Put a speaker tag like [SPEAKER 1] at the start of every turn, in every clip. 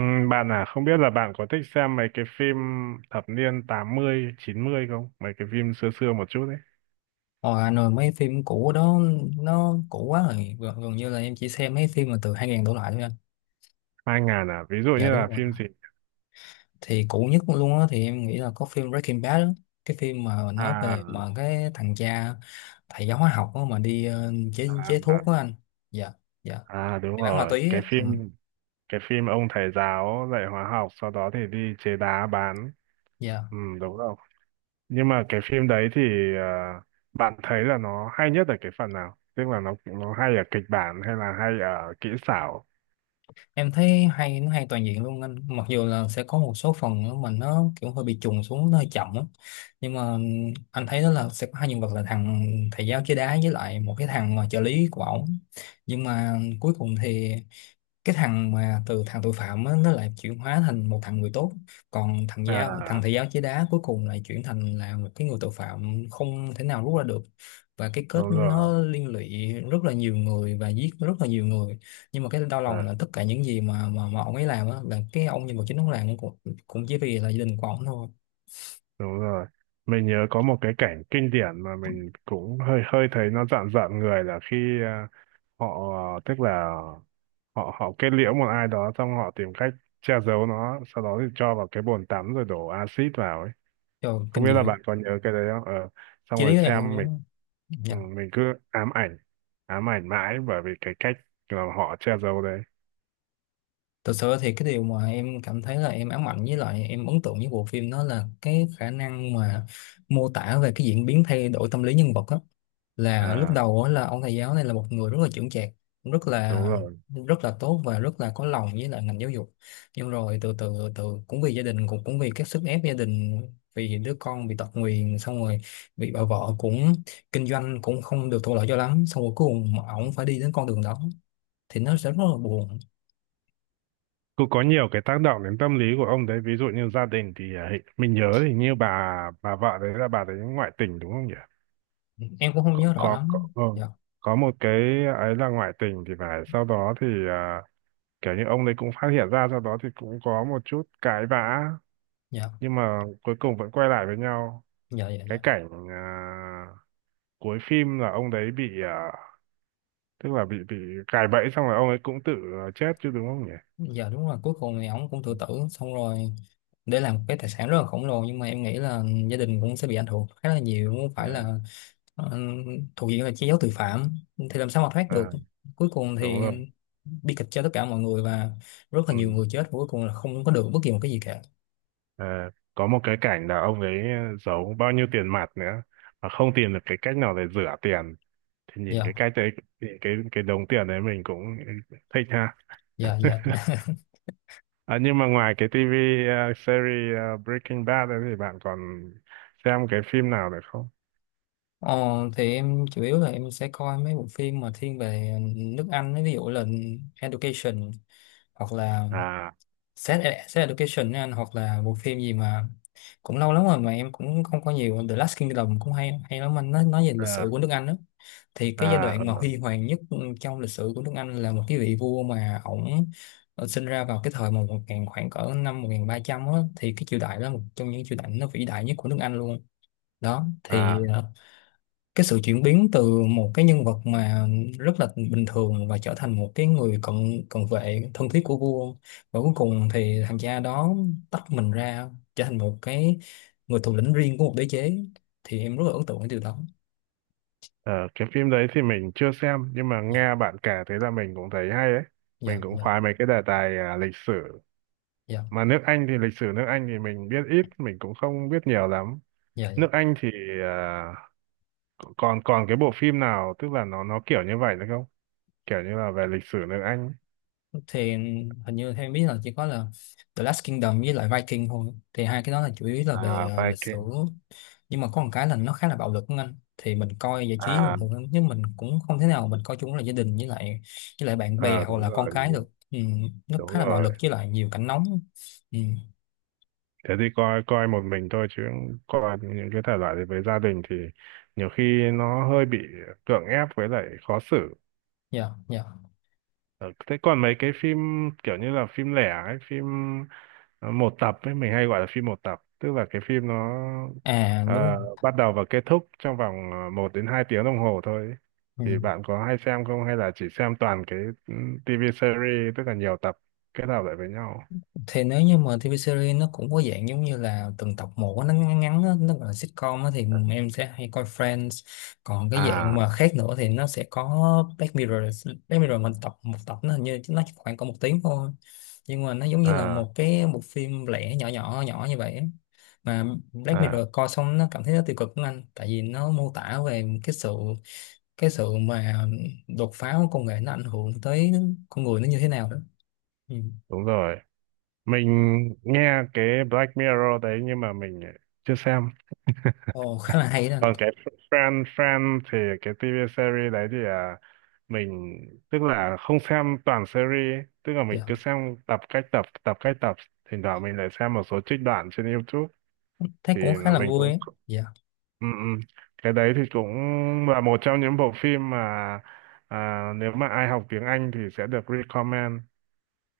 [SPEAKER 1] Ừ, Bạn à, không biết là bạn có thích xem mấy cái phim thập niên tám mươi chín mươi không? Mấy cái phim xưa xưa một chút đấy.
[SPEAKER 2] Hồi Hà Nội mấy phim cũ đó nó cũ quá rồi gần như là em chỉ xem mấy phim mà từ 2000 đổ lại thôi anh.
[SPEAKER 1] Hai ngàn à, ví dụ như
[SPEAKER 2] Dạ
[SPEAKER 1] là
[SPEAKER 2] đúng rồi,
[SPEAKER 1] phim gì?
[SPEAKER 2] thì cũ nhất luôn á thì em nghĩ là có phim Breaking Bad đó. Cái phim mà nói
[SPEAKER 1] À,
[SPEAKER 2] về cái thằng cha thầy giáo hóa học đó mà đi ờ, chế
[SPEAKER 1] à,
[SPEAKER 2] chế
[SPEAKER 1] à,
[SPEAKER 2] thuốc đó anh. Dạ dạ,
[SPEAKER 1] đúng
[SPEAKER 2] đi bán ma
[SPEAKER 1] rồi,
[SPEAKER 2] túy
[SPEAKER 1] cái
[SPEAKER 2] ấy. Ừ,
[SPEAKER 1] phim, cái phim ông thầy giáo dạy hóa học sau đó thì đi chế đá bán.
[SPEAKER 2] dạ.
[SPEAKER 1] Ừ, đúng rồi. Nhưng mà cái phim đấy thì, à, bạn thấy là nó hay nhất ở cái phần nào? Tức là nó hay ở kịch bản hay là hay ở kỹ xảo?
[SPEAKER 2] Em thấy hay, nó hay toàn diện luôn anh, mặc dù là sẽ có một số phần nữa mà nó kiểu hơi bị trùng xuống, nó hơi chậm á, nhưng mà anh thấy đó là sẽ có hai nhân vật là thằng thầy giáo chơi đá với lại một cái thằng mà trợ lý của ổng. Nhưng mà cuối cùng thì cái thằng mà từ thằng tội phạm á, nó lại chuyển hóa thành một thằng người tốt, còn thằng
[SPEAKER 1] À,
[SPEAKER 2] thầy giáo chế đá cuối cùng lại chuyển thành là một cái người tội phạm không thể nào rút ra được. Và cái kết
[SPEAKER 1] đúng rồi.
[SPEAKER 2] nó liên lụy rất là nhiều người và giết rất là nhiều người, nhưng mà cái đau lòng là tất cả những gì mà ông ấy làm á, là cái ông nhân vật chính ông làm cũng cũng chỉ vì là gia đình của ông thôi.
[SPEAKER 1] Đúng rồi. Mình nhớ có một cái cảnh kinh điển mà mình cũng hơi hơi thấy nó rợn rợn người là khi họ, tức là họ họ kết liễu một ai đó xong họ tìm cách che giấu nó, sau đó thì cho vào cái bồn tắm rồi đổ axit vào ấy.
[SPEAKER 2] Trời,
[SPEAKER 1] Không
[SPEAKER 2] kinh
[SPEAKER 1] biết
[SPEAKER 2] dị
[SPEAKER 1] là
[SPEAKER 2] lắm.
[SPEAKER 1] bạn có nhớ cái đấy không? Ờ, Xong
[SPEAKER 2] Chi
[SPEAKER 1] rồi
[SPEAKER 2] lý em không
[SPEAKER 1] xem
[SPEAKER 2] nhớ,
[SPEAKER 1] mình, ừ,
[SPEAKER 2] dạ.
[SPEAKER 1] mình cứ ám ảnh, ám ảnh mãi bởi vì cái cách mà họ che giấu đấy.
[SPEAKER 2] Thật sự thì cái điều mà em cảm thấy là em ám ảnh với lại em ấn tượng với bộ phim đó là cái khả năng mà mô tả về cái diễn biến thay đổi tâm lý nhân vật á. Là lúc
[SPEAKER 1] À
[SPEAKER 2] đầu á là ông thầy giáo này là một người rất là chững chạc, rất là
[SPEAKER 1] đúng rồi.
[SPEAKER 2] rất là tốt và rất là có lòng với lại ngành giáo dục. Nhưng rồi từ từ từ từ cũng vì gia đình cũng cũng vì các sức ép gia đình, vì đứa con bị tật nguyền, xong rồi bị bà vợ cũng kinh doanh cũng không được thuận lợi cho lắm, xong rồi cuối cùng ổng phải đi đến con đường đó thì nó sẽ rất là buồn.
[SPEAKER 1] Cũng có nhiều cái tác động đến tâm lý của ông đấy, ví dụ như gia đình thì mình nhớ thì như bà vợ đấy, là bà đấy ngoại tình đúng không nhỉ?
[SPEAKER 2] Ừ, em cũng không
[SPEAKER 1] Có
[SPEAKER 2] nhớ rõ
[SPEAKER 1] có,
[SPEAKER 2] lắm,
[SPEAKER 1] ừ.
[SPEAKER 2] Dạ
[SPEAKER 1] Có một cái ấy là ngoại tình thì phải, sau đó thì, kiểu như ông đấy cũng phát hiện ra, sau đó thì cũng có một chút cãi vã
[SPEAKER 2] dạ
[SPEAKER 1] nhưng mà cuối cùng vẫn quay lại với nhau.
[SPEAKER 2] dạ dạ
[SPEAKER 1] Cái
[SPEAKER 2] dạ.
[SPEAKER 1] cảnh, cuối phim là ông đấy bị, tức là bị gài bẫy xong rồi ông ấy cũng tự, chết chứ đúng không nhỉ?
[SPEAKER 2] Dạ đúng là cuối cùng thì ổng cũng tự
[SPEAKER 1] Ừ.
[SPEAKER 2] tử xong rồi để làm một cái tài sản rất là khổng lồ, nhưng mà em nghĩ là gia đình cũng sẽ bị ảnh hưởng khá là nhiều, không phải
[SPEAKER 1] À,
[SPEAKER 2] là ờ, thuộc diện là che giấu tội phạm thì làm sao mà thoát được.
[SPEAKER 1] à,
[SPEAKER 2] Cuối cùng
[SPEAKER 1] đúng
[SPEAKER 2] thì
[SPEAKER 1] rồi.
[SPEAKER 2] bi kịch cho tất cả mọi người và rất là
[SPEAKER 1] Ừ.
[SPEAKER 2] nhiều người chết và cuối cùng là không có được bất kỳ một cái gì cả.
[SPEAKER 1] Ờ, có một cái cảnh là ông ấy, giấu bao nhiêu tiền mặt nữa mà không tìm được cái cách nào để rửa tiền, thì nhìn
[SPEAKER 2] Dạ
[SPEAKER 1] cái cách đấy thì cái đống tiền đấy mình cũng thích ha.
[SPEAKER 2] dạ dạ.
[SPEAKER 1] Nhưng mà ngoài cái TV, series, Breaking Bad đấy thì bạn còn xem cái phim nào được không?
[SPEAKER 2] Ờ, thì em chủ yếu là em sẽ coi mấy bộ phim mà thiên về nước Anh ấy, ví dụ là Education hoặc là
[SPEAKER 1] à
[SPEAKER 2] Sex Education ấy anh, hoặc là bộ phim gì mà cũng lâu lắm rồi mà em cũng không có nhiều. The Last Kingdom cũng hay hay lắm anh, nói về
[SPEAKER 1] ờ,
[SPEAKER 2] lịch sử của nước Anh đó, thì cái giai
[SPEAKER 1] à ờ,
[SPEAKER 2] đoạn mà huy hoàng nhất trong lịch sử của nước Anh là một cái vị vua mà ổng sinh ra vào cái thời mà một ngàn khoảng cỡ năm 1300 á, thì cái triều đại đó là một trong những triều đại nó vĩ đại nhất của nước Anh luôn. Đó thì
[SPEAKER 1] à
[SPEAKER 2] cái sự chuyển biến từ một cái nhân vật mà rất là bình thường và trở thành một cái người cận cận vệ thân thiết của vua, và cuối cùng thì thằng cha đó tách mình ra trở thành một cái người thủ lĩnh riêng của một đế chế, thì em rất là ấn tượng cái điều đó.
[SPEAKER 1] ờ, cái phim đấy thì mình chưa xem nhưng mà
[SPEAKER 2] Dạ
[SPEAKER 1] nghe bạn kể thế là mình cũng thấy hay ấy.
[SPEAKER 2] dạ
[SPEAKER 1] Mình cũng
[SPEAKER 2] dạ
[SPEAKER 1] khoái mấy cái đề tài, lịch sử,
[SPEAKER 2] dạ
[SPEAKER 1] mà nước Anh thì lịch sử nước Anh thì mình biết ít, mình cũng không biết nhiều lắm.
[SPEAKER 2] dạ dạ.
[SPEAKER 1] Nước Anh thì, à, còn còn cái bộ phim nào tức là nó kiểu như vậy nữa không, kiểu như là về lịch sử nước Anh,
[SPEAKER 2] Thì hình như theo em biết là chỉ có là The Last Kingdom với lại Viking thôi, thì hai cái đó là chủ yếu là về
[SPEAKER 1] à,
[SPEAKER 2] lịch sử.
[SPEAKER 1] Viking.
[SPEAKER 2] Nhưng mà có một cái là nó khá là bạo lực của anh, thì mình coi giải trí bình
[SPEAKER 1] À
[SPEAKER 2] thường, nhưng mình cũng không thể nào mình coi chung là gia đình với lại bạn bè
[SPEAKER 1] à
[SPEAKER 2] hoặc
[SPEAKER 1] đúng
[SPEAKER 2] là con
[SPEAKER 1] rồi, đúng
[SPEAKER 2] cái
[SPEAKER 1] rồi,
[SPEAKER 2] được. Ừ, nó
[SPEAKER 1] đúng
[SPEAKER 2] khá là bạo
[SPEAKER 1] rồi.
[SPEAKER 2] lực với lại nhiều cảnh nóng. Ừ,
[SPEAKER 1] Thế thì coi coi một mình thôi chứ, coi những cái thể loại đấy với gia đình thì nhiều khi nó hơi bị cưỡng ép với lại khó xử.
[SPEAKER 2] dạ dạ.
[SPEAKER 1] Ờ, thế còn mấy cái phim kiểu như là phim lẻ ấy, phim, một tập ấy, mình hay gọi là phim một tập, tức là cái phim nó,
[SPEAKER 2] À đúng.
[SPEAKER 1] ờ, bắt đầu và kết thúc trong vòng, một đến hai tiếng đồng hồ thôi ấy.
[SPEAKER 2] Ừ.
[SPEAKER 1] Thì bạn có hay xem không hay là chỉ xem toàn cái, ừ, TV series tức là nhiều tập kết hợp lại với nhau?
[SPEAKER 2] Thì nếu như mà TV series nó cũng có dạng giống như là từng tập một á, nó ngắn ngắn á, nó gọi là sitcom á, thì em sẽ hay coi Friends. Còn cái dạng
[SPEAKER 1] À,
[SPEAKER 2] mà khác nữa thì nó sẽ có Black Mirror. Black Mirror mình tập một tập nó hình như nó chỉ khoảng có một tiếng thôi, nhưng mà nó giống như là
[SPEAKER 1] à,
[SPEAKER 2] một cái bộ phim lẻ nhỏ nhỏ nhỏ như vậy á. Mà Black Mirror
[SPEAKER 1] à,
[SPEAKER 2] coi xong nó cảm thấy nó tiêu cực lắm anh, tại vì nó mô tả về cái sự mà đột phá của công nghệ nó ảnh hưởng tới con người nó như thế nào đó. Ừ.
[SPEAKER 1] đúng rồi. Mình nghe cái Black Mirror đấy nhưng mà mình chưa xem.
[SPEAKER 2] Ồ, khá là hay đó anh.
[SPEAKER 1] Còn cái Friend Friend thì cái TV series đấy thì, mình tức là không xem toàn series, tức là mình
[SPEAKER 2] Dạ.
[SPEAKER 1] cứ xem tập cách tập thỉnh thoảng mình lại xem một số trích đoạn trên YouTube
[SPEAKER 2] Thấy
[SPEAKER 1] thì
[SPEAKER 2] cũng khá
[SPEAKER 1] là
[SPEAKER 2] là
[SPEAKER 1] mình
[SPEAKER 2] vui
[SPEAKER 1] cũng,
[SPEAKER 2] ấy. Dạ,
[SPEAKER 1] ừ, ừ. Cái đấy thì cũng là một trong những bộ phim mà, nếu mà ai học tiếng Anh thì sẽ được recommend,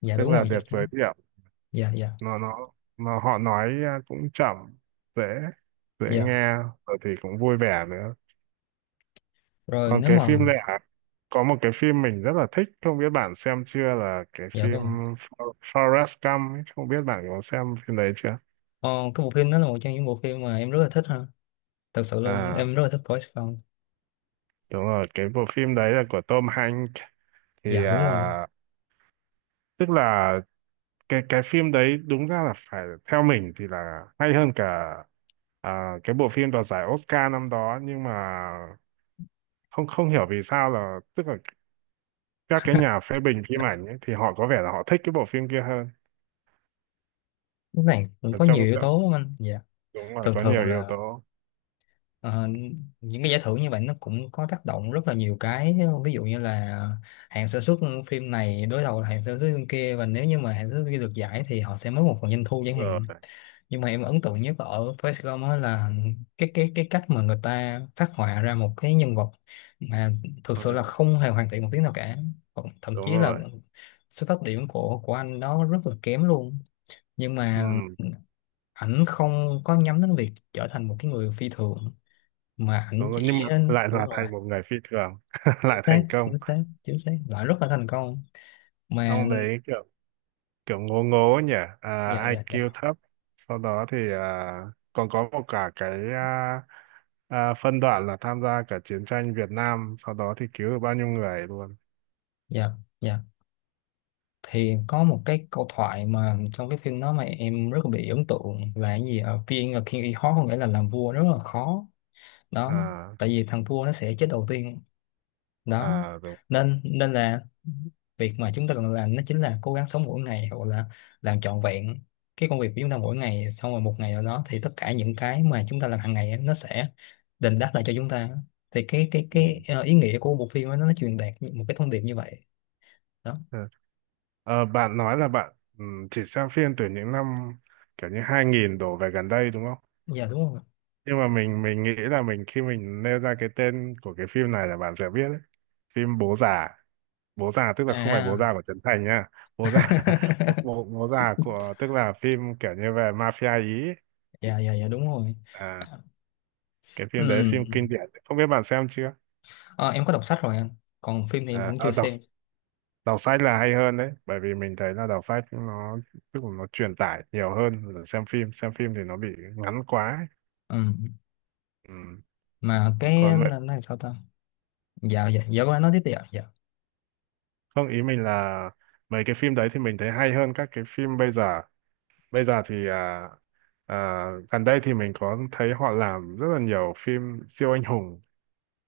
[SPEAKER 2] dạ
[SPEAKER 1] tức
[SPEAKER 2] đúng
[SPEAKER 1] là
[SPEAKER 2] rồi
[SPEAKER 1] được
[SPEAKER 2] chắc
[SPEAKER 1] giới
[SPEAKER 2] chắn.
[SPEAKER 1] thiệu.
[SPEAKER 2] Dạ, dạ,
[SPEAKER 1] Nó nó nó họ nói, cũng chậm, dễ dễ
[SPEAKER 2] dạ.
[SPEAKER 1] nghe, rồi thì cũng vui vẻ nữa.
[SPEAKER 2] Rồi
[SPEAKER 1] Còn
[SPEAKER 2] nếu
[SPEAKER 1] cái
[SPEAKER 2] mà,
[SPEAKER 1] phim này, có một cái phim mình rất là thích, không biết bạn xem chưa, là cái
[SPEAKER 2] dạ
[SPEAKER 1] phim
[SPEAKER 2] vâng ạ.
[SPEAKER 1] Forrest Gump ấy, không biết bạn có xem phim đấy chưa?
[SPEAKER 2] Ờ, cái bộ phim đó là một trong những bộ phim mà em rất là thích ha. Thật sự luôn,
[SPEAKER 1] À,
[SPEAKER 2] em rất là thích coi Saigon.
[SPEAKER 1] đúng rồi, cái bộ phim đấy là của Tom Hanks, thì,
[SPEAKER 2] Dạ đúng rồi.
[SPEAKER 1] tức là cái phim đấy đúng ra là phải, theo mình thì là hay hơn cả, cái bộ phim đoạt giải Oscar năm đó, nhưng mà không không hiểu vì sao, là tức là các cái nhà phê bình phim ảnh ấy, thì họ có vẻ là họ thích cái bộ phim kia hơn.
[SPEAKER 2] Lúc này cũng
[SPEAKER 1] Ở
[SPEAKER 2] có
[SPEAKER 1] trong
[SPEAKER 2] nhiều yếu
[SPEAKER 1] trong-
[SPEAKER 2] tố lắm anh. Dạ,
[SPEAKER 1] Đúng rồi,
[SPEAKER 2] thường
[SPEAKER 1] có nhiều
[SPEAKER 2] thường
[SPEAKER 1] yếu
[SPEAKER 2] là
[SPEAKER 1] tố.
[SPEAKER 2] Ờ, những cái giải thưởng như vậy nó cũng có tác động rất là nhiều cái, ví dụ như là hãng sản xuất phim này đối đầu là hãng sản xuất phim kia, và nếu như mà hãng sản xuất kia được giải thì họ sẽ mất một phần doanh thu chẳng hạn.
[SPEAKER 1] Rồi
[SPEAKER 2] Nhưng mà em ấn tượng nhất ở Forrest Gump á là cái cách mà người ta phát họa ra một cái nhân vật mà thực sự là
[SPEAKER 1] ừ,
[SPEAKER 2] không hề hoàn thiện một tí nào cả. Còn thậm
[SPEAKER 1] đúng
[SPEAKER 2] chí là
[SPEAKER 1] rồi.
[SPEAKER 2] xuất phát điểm của anh đó rất là kém luôn, nhưng
[SPEAKER 1] Ừ,
[SPEAKER 2] mà ảnh không có nhắm đến việc trở thành một cái người phi thường, mà ảnh
[SPEAKER 1] đúng rồi, nhưng
[SPEAKER 2] chỉ
[SPEAKER 1] mà lại
[SPEAKER 2] đúng
[SPEAKER 1] là
[SPEAKER 2] rồi
[SPEAKER 1] thành một người phi thường
[SPEAKER 2] chính
[SPEAKER 1] lại
[SPEAKER 2] xác
[SPEAKER 1] thành công.
[SPEAKER 2] chính xác chính xác lại rất là thành công mà.
[SPEAKER 1] Ông đấy kiểu kiểu ngố ngố nhỉ, à,
[SPEAKER 2] Dạ dạ dạ
[SPEAKER 1] IQ thấp, sau đó thì, còn có một cả cái, phân đoạn là tham gia cả chiến tranh Việt Nam, sau đó thì cứu được bao nhiêu người luôn.
[SPEAKER 2] dạ dạ. Thì có một cái câu thoại mà trong cái phim đó mà em rất là bị ấn tượng là cái gì ở Being a King is hard, có nghĩa là làm vua rất là khó đó,
[SPEAKER 1] À
[SPEAKER 2] tại vì thằng vua nó sẽ chết đầu tiên đó.
[SPEAKER 1] à đúng.
[SPEAKER 2] Nên nên là việc mà chúng ta cần làm nó chính là cố gắng sống mỗi ngày, hoặc là làm trọn vẹn cái công việc của chúng ta mỗi ngày, xong rồi một ngày nào đó thì tất cả những cái mà chúng ta làm hàng ngày á, nó sẽ đền đáp lại cho chúng ta. Thì cái cái
[SPEAKER 1] Ừ.
[SPEAKER 2] cái ờ, ý nghĩa của bộ phim á, nó truyền đạt một cái thông điệp như vậy đó.
[SPEAKER 1] Ừ. Ờ, bạn nói là bạn, ừ, chỉ xem phim từ những năm kiểu như 2000 đổ về gần đây đúng không?
[SPEAKER 2] Dạ đúng không?
[SPEAKER 1] Nhưng mà mình nghĩ là mình khi mình nêu ra cái tên của cái phim này là bạn sẽ biết đấy. Phim bố già. Bố già tức là không phải bố già
[SPEAKER 2] À
[SPEAKER 1] của Trấn Thành nhá. Bố già bố già của, tức là phim kiểu như về mafia ý ấy.
[SPEAKER 2] dạ dạ dạ đúng rồi.
[SPEAKER 1] À,
[SPEAKER 2] À,
[SPEAKER 1] cái phim đấy, phim
[SPEAKER 2] ừ.
[SPEAKER 1] kinh điển, không biết bạn xem chưa?
[SPEAKER 2] Ờ, em có đọc sách rồi anh, còn phim thì em
[SPEAKER 1] À,
[SPEAKER 2] cũng chưa
[SPEAKER 1] à, đọc,
[SPEAKER 2] xem.
[SPEAKER 1] đọc sách là hay hơn đấy bởi vì mình thấy là đọc sách nó, tức là nó truyền tải nhiều hơn là xem phim, xem phim thì nó bị ngắn quá ấy.
[SPEAKER 2] Ừ.
[SPEAKER 1] Ừ.
[SPEAKER 2] Mà cái
[SPEAKER 1] còn mấy-
[SPEAKER 2] là sao ta? Dạ dạ dạ vâng, anh nói tiếp đi ạ. Dạ
[SPEAKER 1] Không, ý mình là mấy cái phim đấy thì mình thấy hay hơn các cái phim bây giờ. Bây giờ thì, à, gần đây thì mình có thấy họ làm rất là nhiều phim siêu anh hùng,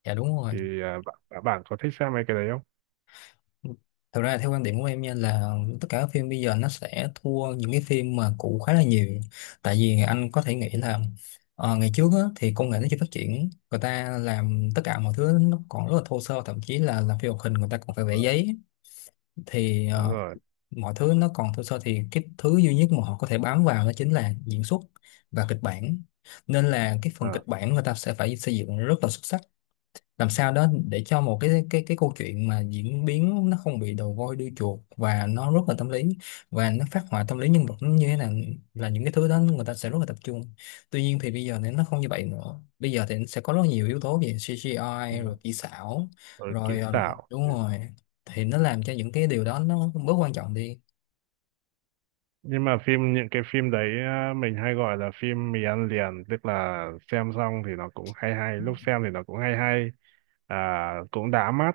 [SPEAKER 2] dạ đúng rồi.
[SPEAKER 1] thì bạn, bạn có thích xem mấy cái đấy không?
[SPEAKER 2] Thực ra theo quan điểm của em nha là tất cả các phim bây giờ nó sẽ thua những cái phim mà cũ khá là nhiều. Tại vì anh có thể nghĩ là ngày trước á, thì công nghệ nó chưa phát triển, người ta làm tất cả mọi thứ nó còn rất là thô sơ, thậm chí là làm phim hoạt hình người ta còn phải vẽ
[SPEAKER 1] Ờ,
[SPEAKER 2] giấy. Thì
[SPEAKER 1] đúng rồi.
[SPEAKER 2] mọi thứ nó còn thô sơ thì cái thứ duy nhất mà họ có thể bám vào đó chính là diễn xuất và kịch bản, nên là cái phần
[SPEAKER 1] À,
[SPEAKER 2] kịch bản người ta sẽ phải xây dựng rất là xuất sắc, làm sao đó để cho một cái cái câu chuyện mà diễn biến nó không bị đầu voi đuôi chuột và nó rất là tâm lý, và nó phát họa tâm lý nhân vật nó như thế nào, là những cái thứ đó người ta sẽ rất là tập trung. Tuy nhiên thì bây giờ thì nó không như vậy nữa, bây giờ thì sẽ có rất nhiều yếu tố về
[SPEAKER 1] ừ.
[SPEAKER 2] CGI rồi kỹ xảo
[SPEAKER 1] Rồi kỹ
[SPEAKER 2] rồi
[SPEAKER 1] xảo.
[SPEAKER 2] đúng
[SPEAKER 1] Ừ.
[SPEAKER 2] rồi, thì nó làm cho những cái điều đó nó bớt quan trọng đi.
[SPEAKER 1] Nhưng mà phim những cái phim đấy mình hay gọi là phim mì ăn liền, tức là xem xong thì nó cũng hay hay, lúc xem thì nó cũng hay hay, à, cũng đã mắt,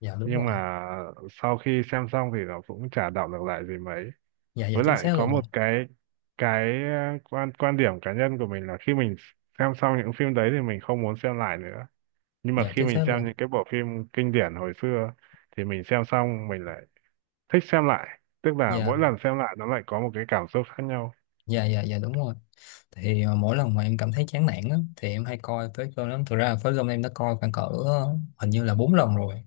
[SPEAKER 2] Dạ đúng
[SPEAKER 1] nhưng
[SPEAKER 2] rồi.
[SPEAKER 1] mà sau khi xem xong thì nó cũng chả đọng được lại gì mấy.
[SPEAKER 2] Dạ dạ
[SPEAKER 1] Với
[SPEAKER 2] chính
[SPEAKER 1] lại
[SPEAKER 2] xác
[SPEAKER 1] có
[SPEAKER 2] luôn.
[SPEAKER 1] một cái quan quan điểm cá nhân của mình là khi mình xem xong những phim đấy thì mình không muốn xem lại nữa, nhưng mà
[SPEAKER 2] Dạ
[SPEAKER 1] khi
[SPEAKER 2] chính
[SPEAKER 1] mình
[SPEAKER 2] xác
[SPEAKER 1] xem
[SPEAKER 2] luôn.
[SPEAKER 1] những cái bộ phim kinh điển hồi xưa thì mình xem xong mình lại thích xem lại, tức là
[SPEAKER 2] Dạ
[SPEAKER 1] mỗi lần xem lại nó lại có một cái cảm xúc khác nhau.
[SPEAKER 2] dạ dạ dạ đúng rồi. Thì mỗi lần mà em cảm thấy chán nản á, thì em hay coi Phế Cơm lắm. Thực ra Phế Cơm em đã coi khoảng cỡ hình như là 4 lần rồi.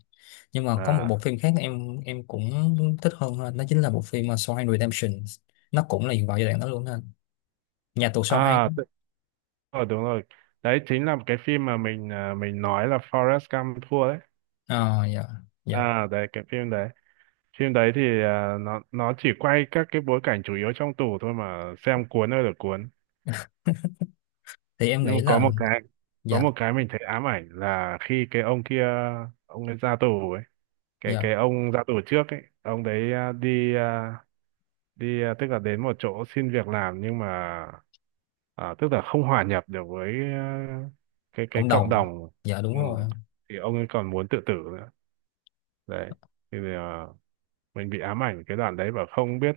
[SPEAKER 2] Nhưng mà có một bộ
[SPEAKER 1] à
[SPEAKER 2] phim khác em cũng thích hơn ha, nó chính là bộ phim Shawshank Redemption. Nó cũng là vào giai đoạn đó luôn ha, nhà tù Shawshank
[SPEAKER 1] à
[SPEAKER 2] á.
[SPEAKER 1] tự- ờ, đúng rồi, đấy chính là cái phim mà mình, ờ, mình nói là Forrest Gump thua đấy.
[SPEAKER 2] Ờ dạ dạ.
[SPEAKER 1] À đấy cái phim đấy, phim đấy thì, nó chỉ quay các cái bối cảnh chủ yếu trong tù thôi mà xem cuốn ơi là cuốn.
[SPEAKER 2] Thì em
[SPEAKER 1] Nhưng
[SPEAKER 2] nghĩ
[SPEAKER 1] mà có
[SPEAKER 2] là
[SPEAKER 1] một cái, có
[SPEAKER 2] dạ
[SPEAKER 1] một cái mình thấy ám ảnh là khi cái ông kia, ông ấy ra tù ấy,
[SPEAKER 2] dạ
[SPEAKER 1] cái ông ra tù trước ấy, ông đấy, tức là đến một chỗ xin việc làm nhưng mà, tức là không hòa nhập được với, cái
[SPEAKER 2] cộng
[SPEAKER 1] cộng
[SPEAKER 2] đồng.
[SPEAKER 1] đồng.
[SPEAKER 2] Dạ đúng
[SPEAKER 1] Ừ.
[SPEAKER 2] rồi.
[SPEAKER 1] Thì ông ấy còn muốn tự tử nữa đấy, thì, mình bị ám ảnh cái đoạn đấy và không biết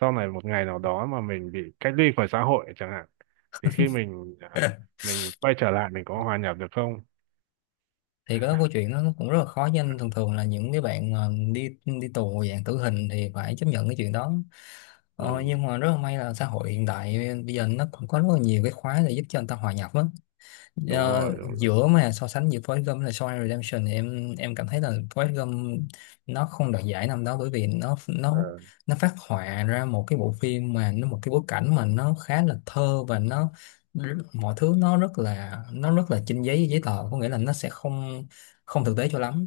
[SPEAKER 1] sau này một ngày nào đó mà mình bị cách ly khỏi xã hội chẳng hạn thì khi mình, mình quay trở lại mình có hòa nhập được không.
[SPEAKER 2] Thì có câu chuyện nó cũng rất là khó với anh, thường thường là những cái bạn mà đi đi tù dạng tử hình thì phải chấp nhận cái chuyện đó. Ờ,
[SPEAKER 1] Ừ,
[SPEAKER 2] nhưng mà rất là may là xã hội hiện đại bây giờ nó cũng có rất là nhiều cái khóa để giúp cho người ta hòa nhập á.
[SPEAKER 1] đúng
[SPEAKER 2] Ờ,
[SPEAKER 1] rồi đúng rồi.
[SPEAKER 2] giữa mà so sánh giữa Forrest Gump là Shawshank Redemption thì em cảm thấy là Forrest Gump nó không đoạt giải năm đó bởi vì nó
[SPEAKER 1] Ờ.
[SPEAKER 2] nó phát họa ra một cái bộ phim mà nó một cái bối cảnh mà nó khá là thơ và nó mọi thứ nó rất là trên giấy giấy tờ, có nghĩa là nó sẽ không không thực tế cho lắm,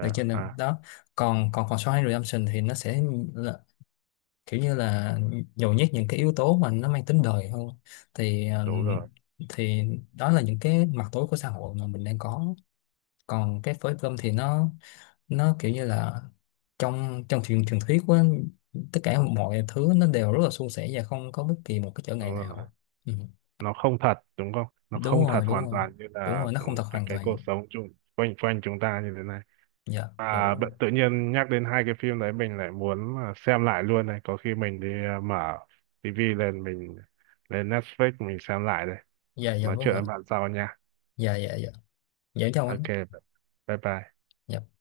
[SPEAKER 2] được chưa nào?
[SPEAKER 1] à,
[SPEAKER 2] Đó, còn còn còn Shawshank Redemption thì nó sẽ kiểu như là nhồi nhét những cái yếu tố mà nó mang tính đời hơn. Thì
[SPEAKER 1] đúng rồi
[SPEAKER 2] thì đó là những cái mặt tối của xã hội mà mình đang có. Còn cái phối cơm thì nó kiểu như là trong trong truyền truyền thuyết của tất cả mọi thứ nó đều rất là suôn sẻ và không có bất kỳ một cái trở
[SPEAKER 1] đúng
[SPEAKER 2] ngại
[SPEAKER 1] rồi,
[SPEAKER 2] nào. Ừ.
[SPEAKER 1] nó không thật đúng không, nó
[SPEAKER 2] Đúng
[SPEAKER 1] không thật
[SPEAKER 2] rồi đúng
[SPEAKER 1] hoàn
[SPEAKER 2] rồi.
[SPEAKER 1] toàn như
[SPEAKER 2] Đúng
[SPEAKER 1] là,
[SPEAKER 2] rồi, nó
[SPEAKER 1] ừ,
[SPEAKER 2] không thật hoàn
[SPEAKER 1] cái cuộc
[SPEAKER 2] toàn.
[SPEAKER 1] sống chung quanh quanh chúng ta như thế này.
[SPEAKER 2] Dạ dạ đúng rồi
[SPEAKER 1] Tự nhiên nhắc đến hai cái phim đấy mình lại muốn, xem lại luôn này, có khi mình đi, mở tivi lên mình lên Netflix mình xem lại đây.
[SPEAKER 2] dạ dạ
[SPEAKER 1] Nói
[SPEAKER 2] vâng
[SPEAKER 1] chuyện
[SPEAKER 2] ạ.
[SPEAKER 1] với bạn sau nha.
[SPEAKER 2] Dạ dạ dạ. Dạ chào anh.
[SPEAKER 1] OK, bye bye.
[SPEAKER 2] Dạ.